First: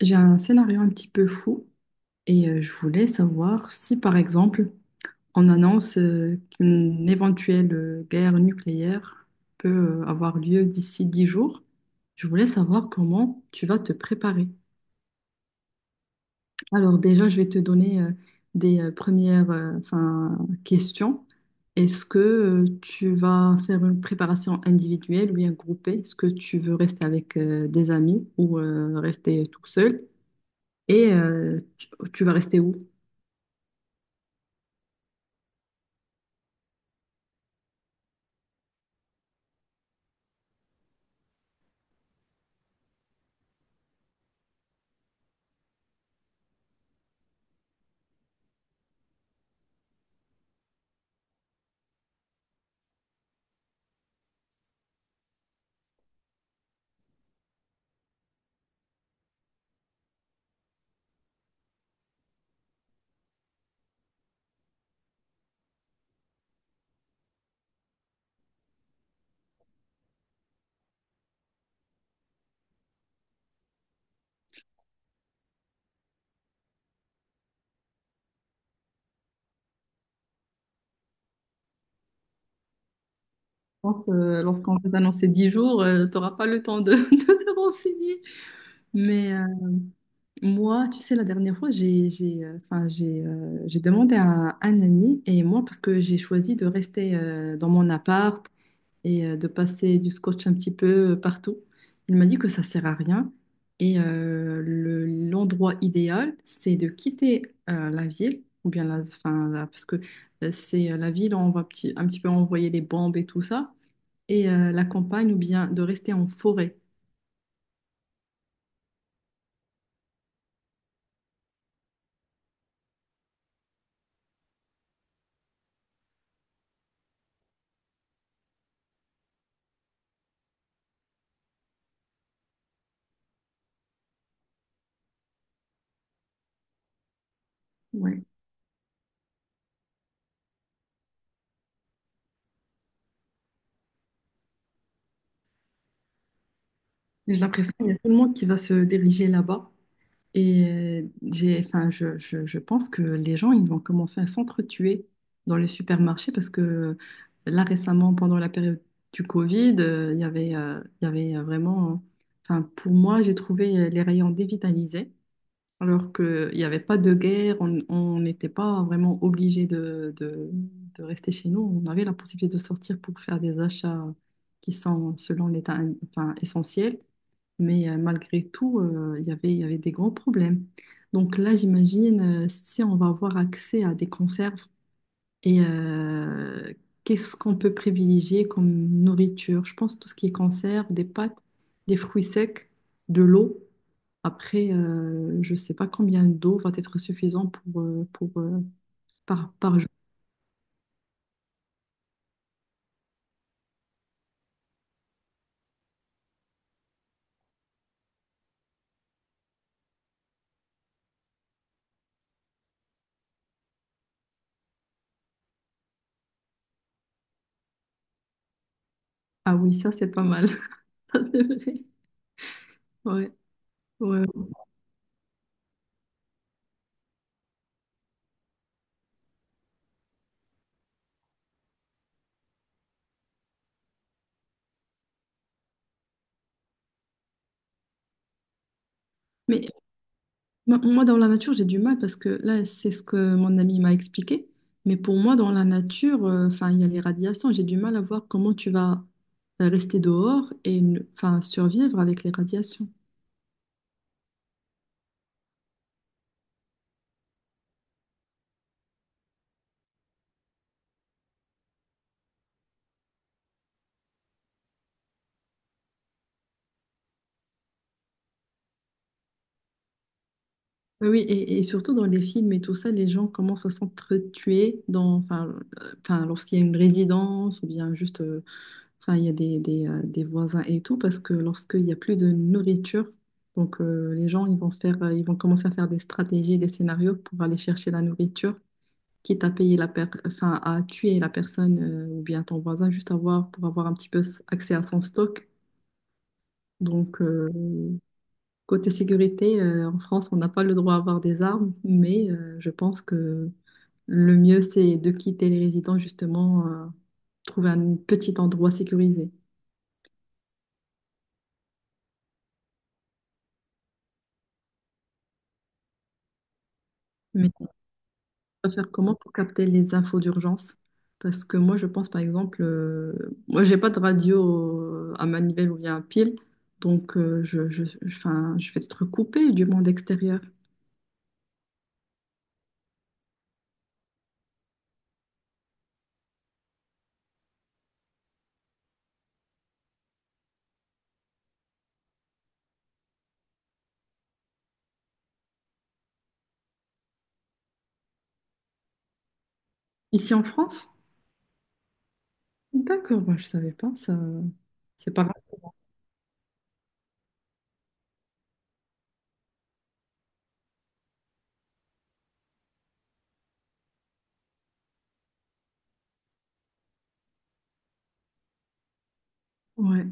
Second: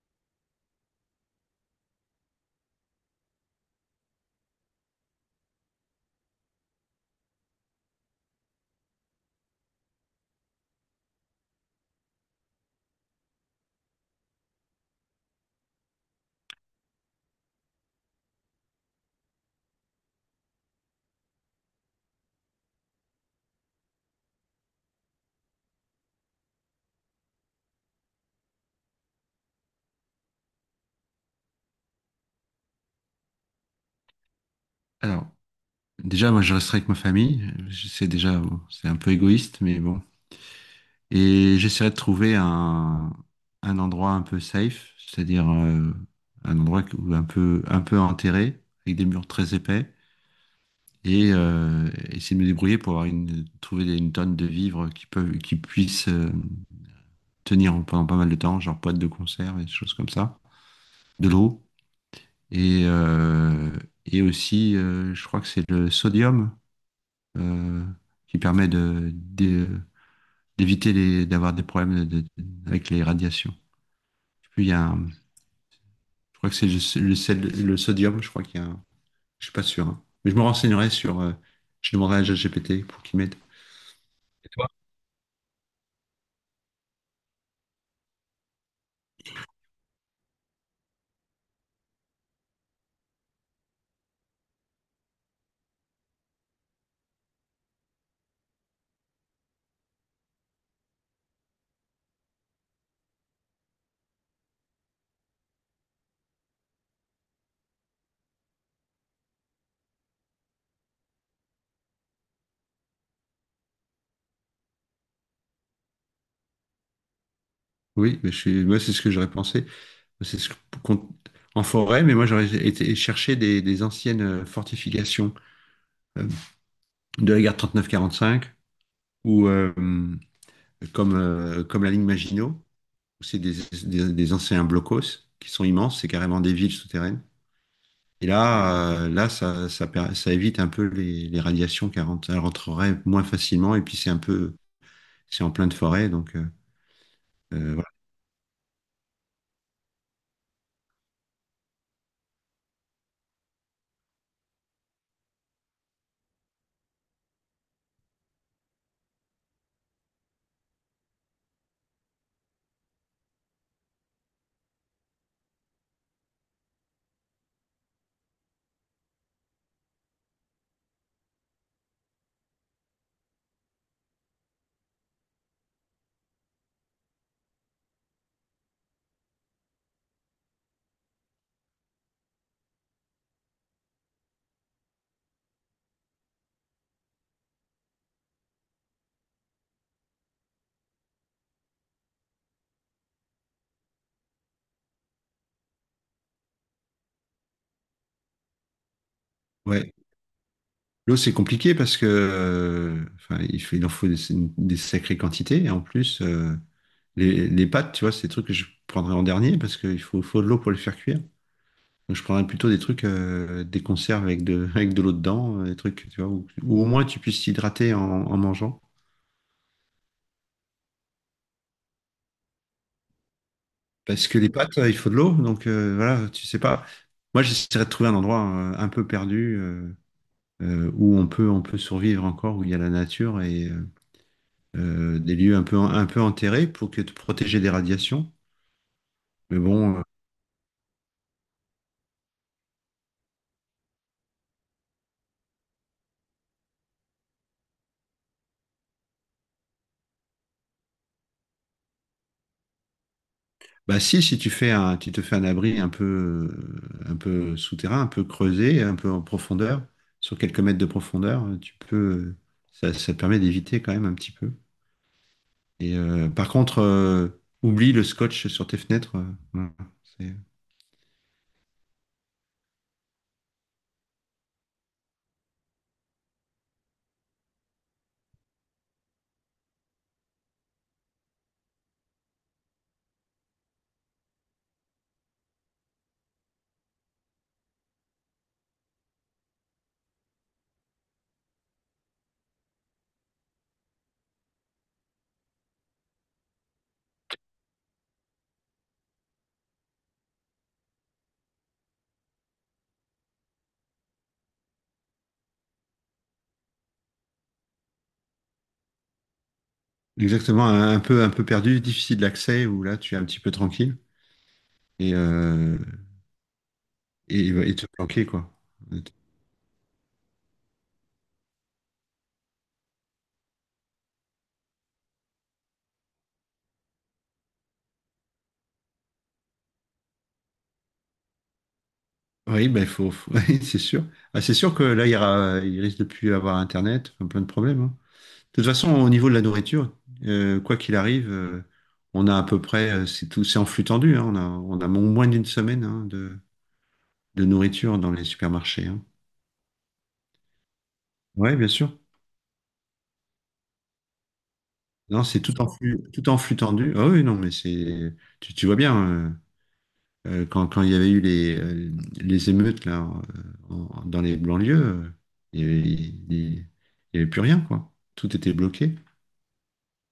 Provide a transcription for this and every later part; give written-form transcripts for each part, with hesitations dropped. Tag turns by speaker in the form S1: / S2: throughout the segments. S1: J'ai un scénario un petit peu fou et je voulais savoir si, par exemple, on annonce qu'une éventuelle guerre nucléaire peut avoir lieu d'ici 10 jours. Je voulais savoir comment tu vas te préparer. Alors déjà, je vais te donner des premières enfin, questions. Est-ce que tu vas faire une préparation individuelle ou bien groupée? Est-ce que tu veux rester avec des amis ou rester tout seul? Et tu vas rester où?
S2: Alors, déjà, moi, je resterai avec ma famille. Je sais déjà, bon, c'est un peu égoïste, mais bon. Et j'essaierai de trouver un endroit un peu safe, c'est-à-dire un endroit où un peu enterré, avec des murs très épais, et essayer de me débrouiller pour avoir une, trouver des- une tonne de vivres qui puissent tenir pendant pas mal de temps, genre boîtes de conserve et des choses comme ça, de l'eau, et, euh, et aussi, je crois que c'est le sodium, euh, qui permet d'éviter d'avoir des problèmes avec les radiations. Puis il y a je crois que c'est le sodium, je crois qu'il y a je suis pas sûr, hein. Mais je me renseignerai je demanderai à ChatGPT pour qu'il m'aide.
S1: Pense, lorsqu'on va t'annoncer 10 jours, tu n'auras pas le temps de, de se renseigner. Mais moi, tu sais, la dernière fois, enfin, j'ai demandé à un, ami et moi, parce que j'ai choisi de rester dans mon appart et de passer du scotch un petit peu partout, il m'a dit que ça sert à rien. Et l'endroit idéal, c'est de quitter la ville, ou bien enfin, parce que c'est la ville où on va un petit peu envoyer les bombes et tout ça et la campagne ou bien de rester en forêt.
S2: Oui, mais moi, c'est ce que j'aurais pensé. C'est ce qu'on- en forêt, mais moi, j'aurais été chercher des anciennes fortifications euh, de la guerre 39-45 ou comme, comme la ligne Maginot. C'est des anciens blocos qui sont immenses, c'est carrément des villes souterraines.
S1: Ouais.
S2: Et là ça évite un peu les radiations elles rentreraient moins facilement. Et puis c'est en pleine forêt, donc
S1: J'ai l'impression qu'il
S2: voilà.
S1: y a tout le monde qui va se diriger là-bas. Et enfin, je pense que les gens, ils vont commencer à s'entretuer dans les supermarchés parce que là, récemment, pendant la période du Covid, il y avait vraiment, enfin, pour moi, j'ai trouvé les rayons dévitalisés. Alors qu'il n'y avait pas de guerre, on n'était pas vraiment obligé de rester chez nous. On avait la possibilité de sortir pour faire des achats qui sont, selon l'État, enfin, essentiels. Mais malgré tout, il y avait des grands problèmes. Donc là, j'imagine, si on va avoir accès à des conserves et qu'est-ce qu'on peut privilégier comme nourriture? Je pense tout ce qui est conserve, des pâtes, des fruits secs, de l'eau. Après, je ne sais pas combien d'eau va être suffisant par jour.
S2: Ouais. L'eau, c'est compliqué parce que, enfin, il en faut des sacrées quantités. Et en plus, les pâtes, tu vois, c'est des trucs que je prendrais en dernier parce qu'il faut de l'eau pour les faire cuire. Donc, je prendrais plutôt des trucs, des conserves avec de, avec de l'eau dedans, des trucs, tu vois, où au moins tu puisses t'hydrater en mangeant.
S1: Ah oui, ça, c'est pas mal. Ça, c'est vrai. Ouais, ouais.
S2: Parce que les pâtes, il faut de l'eau, donc voilà, tu sais pas. Moi, j'essaierais de trouver un endroit un peu perdu, où on peut survivre encore, où il y a la nature et des lieux un peu enterrés pour que te protéger des radiations. Mais
S1: Mais
S2: bon,
S1: moi, dans la nature, j'ai du mal parce que là, c'est ce que mon ami m'a expliqué. Mais pour moi, dans la nature, enfin, il y a les radiations. J'ai du mal à voir comment tu vas rester dehors et enfin, survivre avec les radiations.
S2: bah, si, tu te fais un abri un peu souterrain, un peu creusé, un peu en profondeur, sur quelques mètres de profondeur, ça te permet d'éviter quand même un petit peu. Et par contre, oublie le scotch sur tes fenêtres. Voilà. C'est
S1: Oui, oui, et surtout dans les films et tout ça, les gens commencent à s'entretuer enfin, lorsqu'il y a une résidence ou bien juste, enfin, il y a des voisins et tout, parce que lorsqu'il n'y a plus de nourriture, donc les gens, ils vont commencer à faire des stratégies, des scénarios pour aller chercher la nourriture, quitte à payer la enfin, à tuer la personne ou bien ton voisin, pour avoir un petit peu accès à son stock. Donc, côté sécurité, en France, on n'a pas le droit à avoir des armes, mais je pense que le mieux, c'est de quitter les résidents, justement, trouver un petit endroit sécurisé.
S2: exactement un peu perdu, difficile d'accès, où là tu es un petit peu tranquille et, euh, et,
S1: Mais
S2: et te planquer, quoi.
S1: on va faire comment pour capter les infos d'urgence? Parce que moi, je pense, par exemple, moi, j'ai pas de radio à manivelle ou bien à pile, donc je 'fin, je vais être coupée du monde extérieur.
S2: Oui, bah, oui, c'est sûr. Ah, c'est sûr que là il risque de plus avoir Internet, enfin, plein de problèmes, hein. De toute façon, au niveau de la nourriture, quoi qu'il arrive, on a à peu près, c'est tout, c'est en flux tendu, hein, moins d'une semaine, hein, de nourriture dans les supermarchés, hein.
S1: Ici en France?
S2: Ouais, bien sûr.
S1: D'accord, moi, je savais pas, ça, c'est
S2: Non,
S1: pas
S2: c'est
S1: grave.
S2: tout en flux tendu. Ah oui, non, mais tu vois bien, quand il y avait eu les émeutes là, dans les banlieues, il n'y avait, il y avait plus rien, quoi. Tout était bloqué.
S1: Ouais.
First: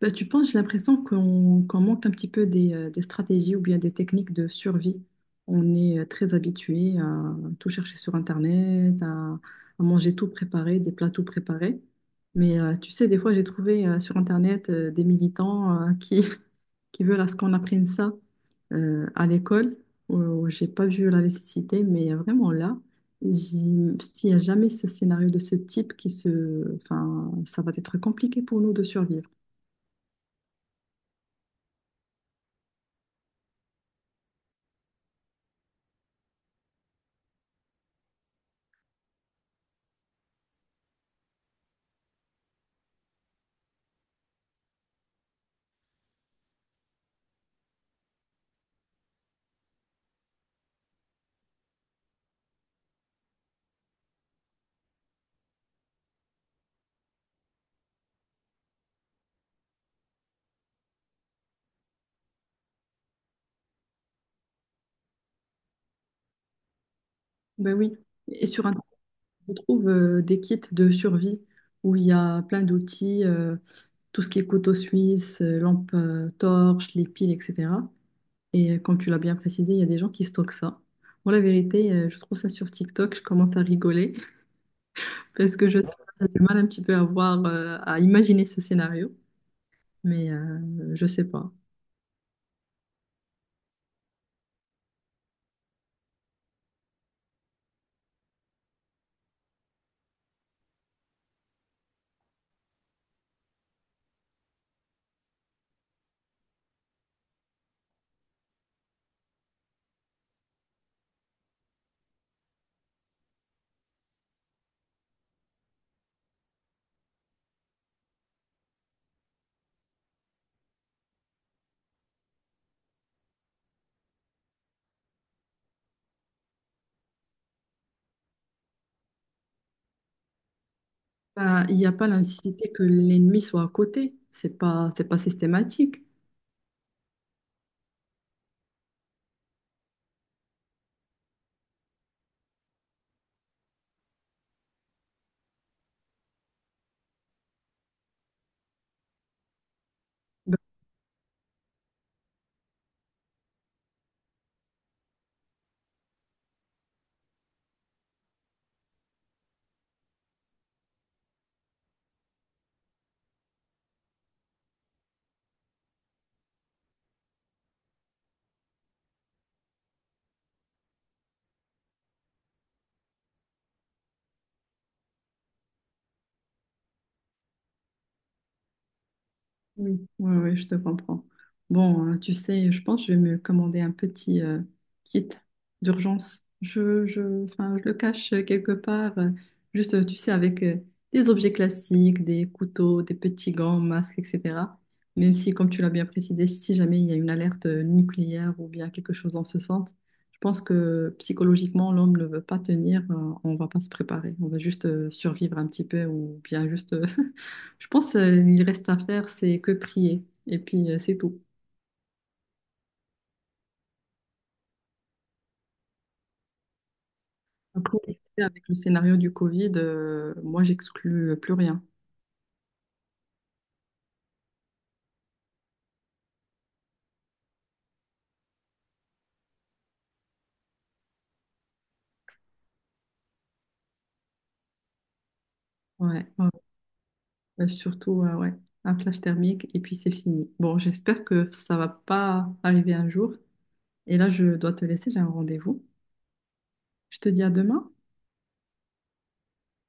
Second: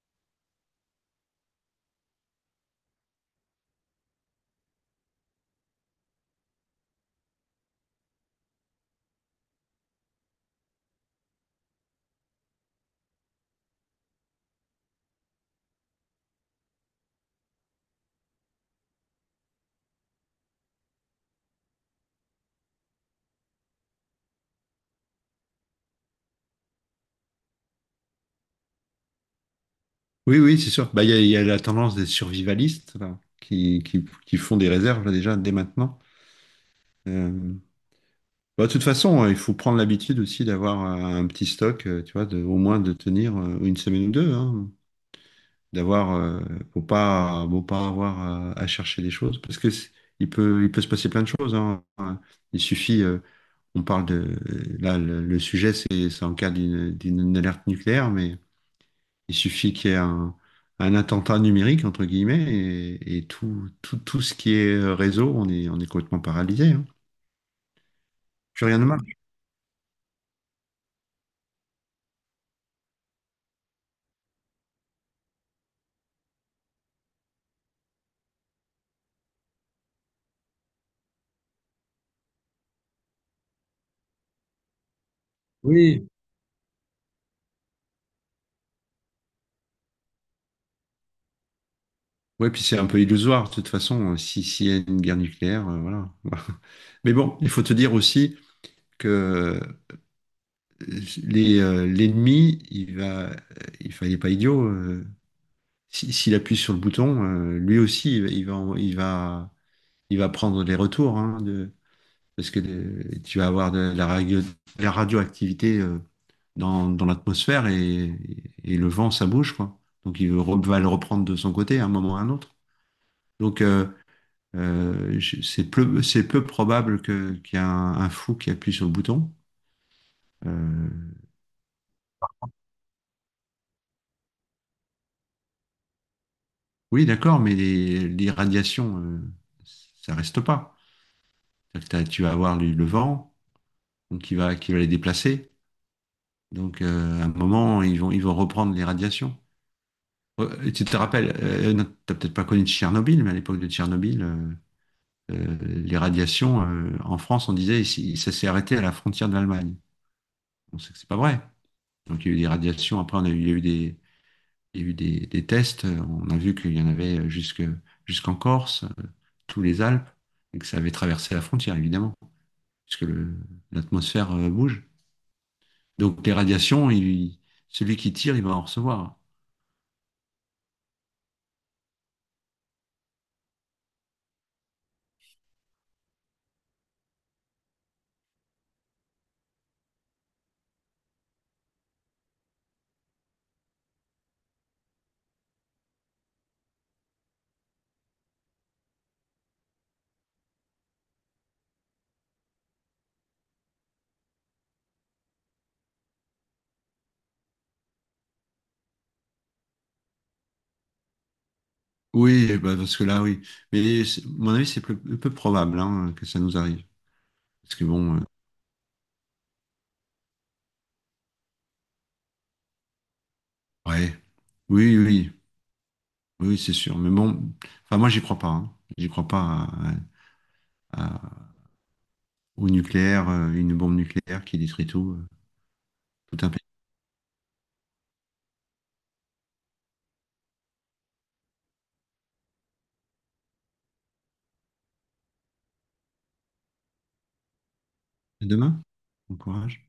S1: Bah, tu penses, j'ai l'impression qu'on manque un petit peu des stratégies ou bien des techniques de survie. On est très habitué à tout chercher sur Internet, à manger tout préparé, des plats tout préparés. Mais tu sais, des fois, j'ai trouvé sur Internet des militants qui, qui veulent à ce qu'on apprenne ça à l'école où j'ai pas vu la nécessité, mais vraiment là, j'y- s'il n'y a jamais ce scénario de ce type enfin, ça va être compliqué pour nous de survivre.
S2: Oui, oui, c'est sûr. Bah, il y a la tendance des survivalistes là, qui font des réserves là, déjà dès maintenant. Euh, bah, de toute façon, il faut prendre l'habitude aussi d'avoir un petit stock, tu vois, au moins de tenir une semaine ou deux, hein, d'avoir, faut pas avoir à chercher des choses parce que il peut se passer plein de choses, hein. Il suffit, on parle de, là, le sujet, c'est en cas d'une alerte nucléaire, mais il suffit qu'il y ait un attentat numérique, entre guillemets, et tout ce qui est réseau, on est complètement paralysé, hein.
S1: Ben oui, et
S2: Plus
S1: sur
S2: rien
S1: Internet,
S2: ne marche.
S1: on trouve des kits de survie où il y a plein d'outils, tout ce qui est couteau suisse, lampe torche, les piles, etc. Et comme tu l'as bien précisé, il y a des gens qui stockent ça. Moi, la vérité, je trouve ça sur TikTok, je commence à rigoler parce que je sais pas,
S2: Oui.
S1: j'ai du mal un petit peu à voir, à imaginer ce scénario, mais je sais pas.
S2: Ouais, puis c'est un peu illusoire, de toute façon, si, s'il y a une guerre nucléaire, voilà. Mais bon, il faut te dire aussi que l'ennemi, il va, il fa- il est pas idiot. S'il appuie sur le bouton, lui aussi, il va, en- il va prendre les retours, hein, parce que tu vas avoir de la radioactivité dans l'atmosphère et le vent, ça bouge, quoi. Donc il va le reprendre de son côté à un moment ou à un autre. Donc c'est peu probable qu'il y ait un fou qui appuie sur le bouton. Euh,
S1: Bah, il n'y a pas la nécessité que l'ennemi soit à côté, c'est pas systématique.
S2: oui, d'accord, mais les radiations, ça reste pas. C'est-à-dire que tu vas avoir le vent donc qui va les déplacer. Donc à un moment, ils vont reprendre les radiations. Ouais, tu te rappelles, non, t'as peut-être pas connu Tchernobyl, mais à l'époque de Tchernobyl, euh, les radiations, en France, on disait, ici, ça s'est arrêté à la frontière de l'Allemagne. On sait que c'est pas vrai. Donc il y a eu des radiations, après il y a eu des, il y a eu des tests, on a vu qu'il y en avait jusqu'en Corse, tous les Alpes, et que ça avait traversé la frontière, évidemment, puisque l'atmosphère bouge. Donc les radiations, celui qui tire, il va en recevoir.
S1: Oui, ouais, ouais, je te comprends. Bon, tu sais, je pense que je vais me commander un petit kit d'urgence. Enfin, je le cache quelque part, juste, tu sais, avec des objets classiques, des couteaux, des petits gants, masques, etc. Même si, comme tu l'as bien précisé, si jamais il y a une alerte nucléaire ou bien quelque chose dans ce sens, je pense que psychologiquement, l'homme ne veut pas tenir, on va pas se préparer. On va juste survivre un petit peu ou bien juste Je pense il reste à faire, c'est que prier. Et puis, c'est tout.
S2: Oui, bah, parce que là, oui. Mais mon avis, c'est peu probable, hein, que ça nous arrive. Parce que
S1: Après, tu
S2: bon,
S1: sais, avec le scénario du Covid, moi, j'exclus plus rien.
S2: ouais. Oui, oui, oui, c'est sûr. Mais bon, enfin, moi, j'y crois pas, hein. J'y crois pas à- au nucléaire, une bombe nucléaire qui détruit
S1: Ouais,
S2: tout un
S1: ouais.
S2: pays.
S1: Surtout, ouais, un flash thermique et puis c'est fini. Bon, j'espère que ça va pas arriver un jour. Et là, je dois te laisser, j'ai un rendez-vous. Je te dis à demain.
S2: À demain. Bon courage.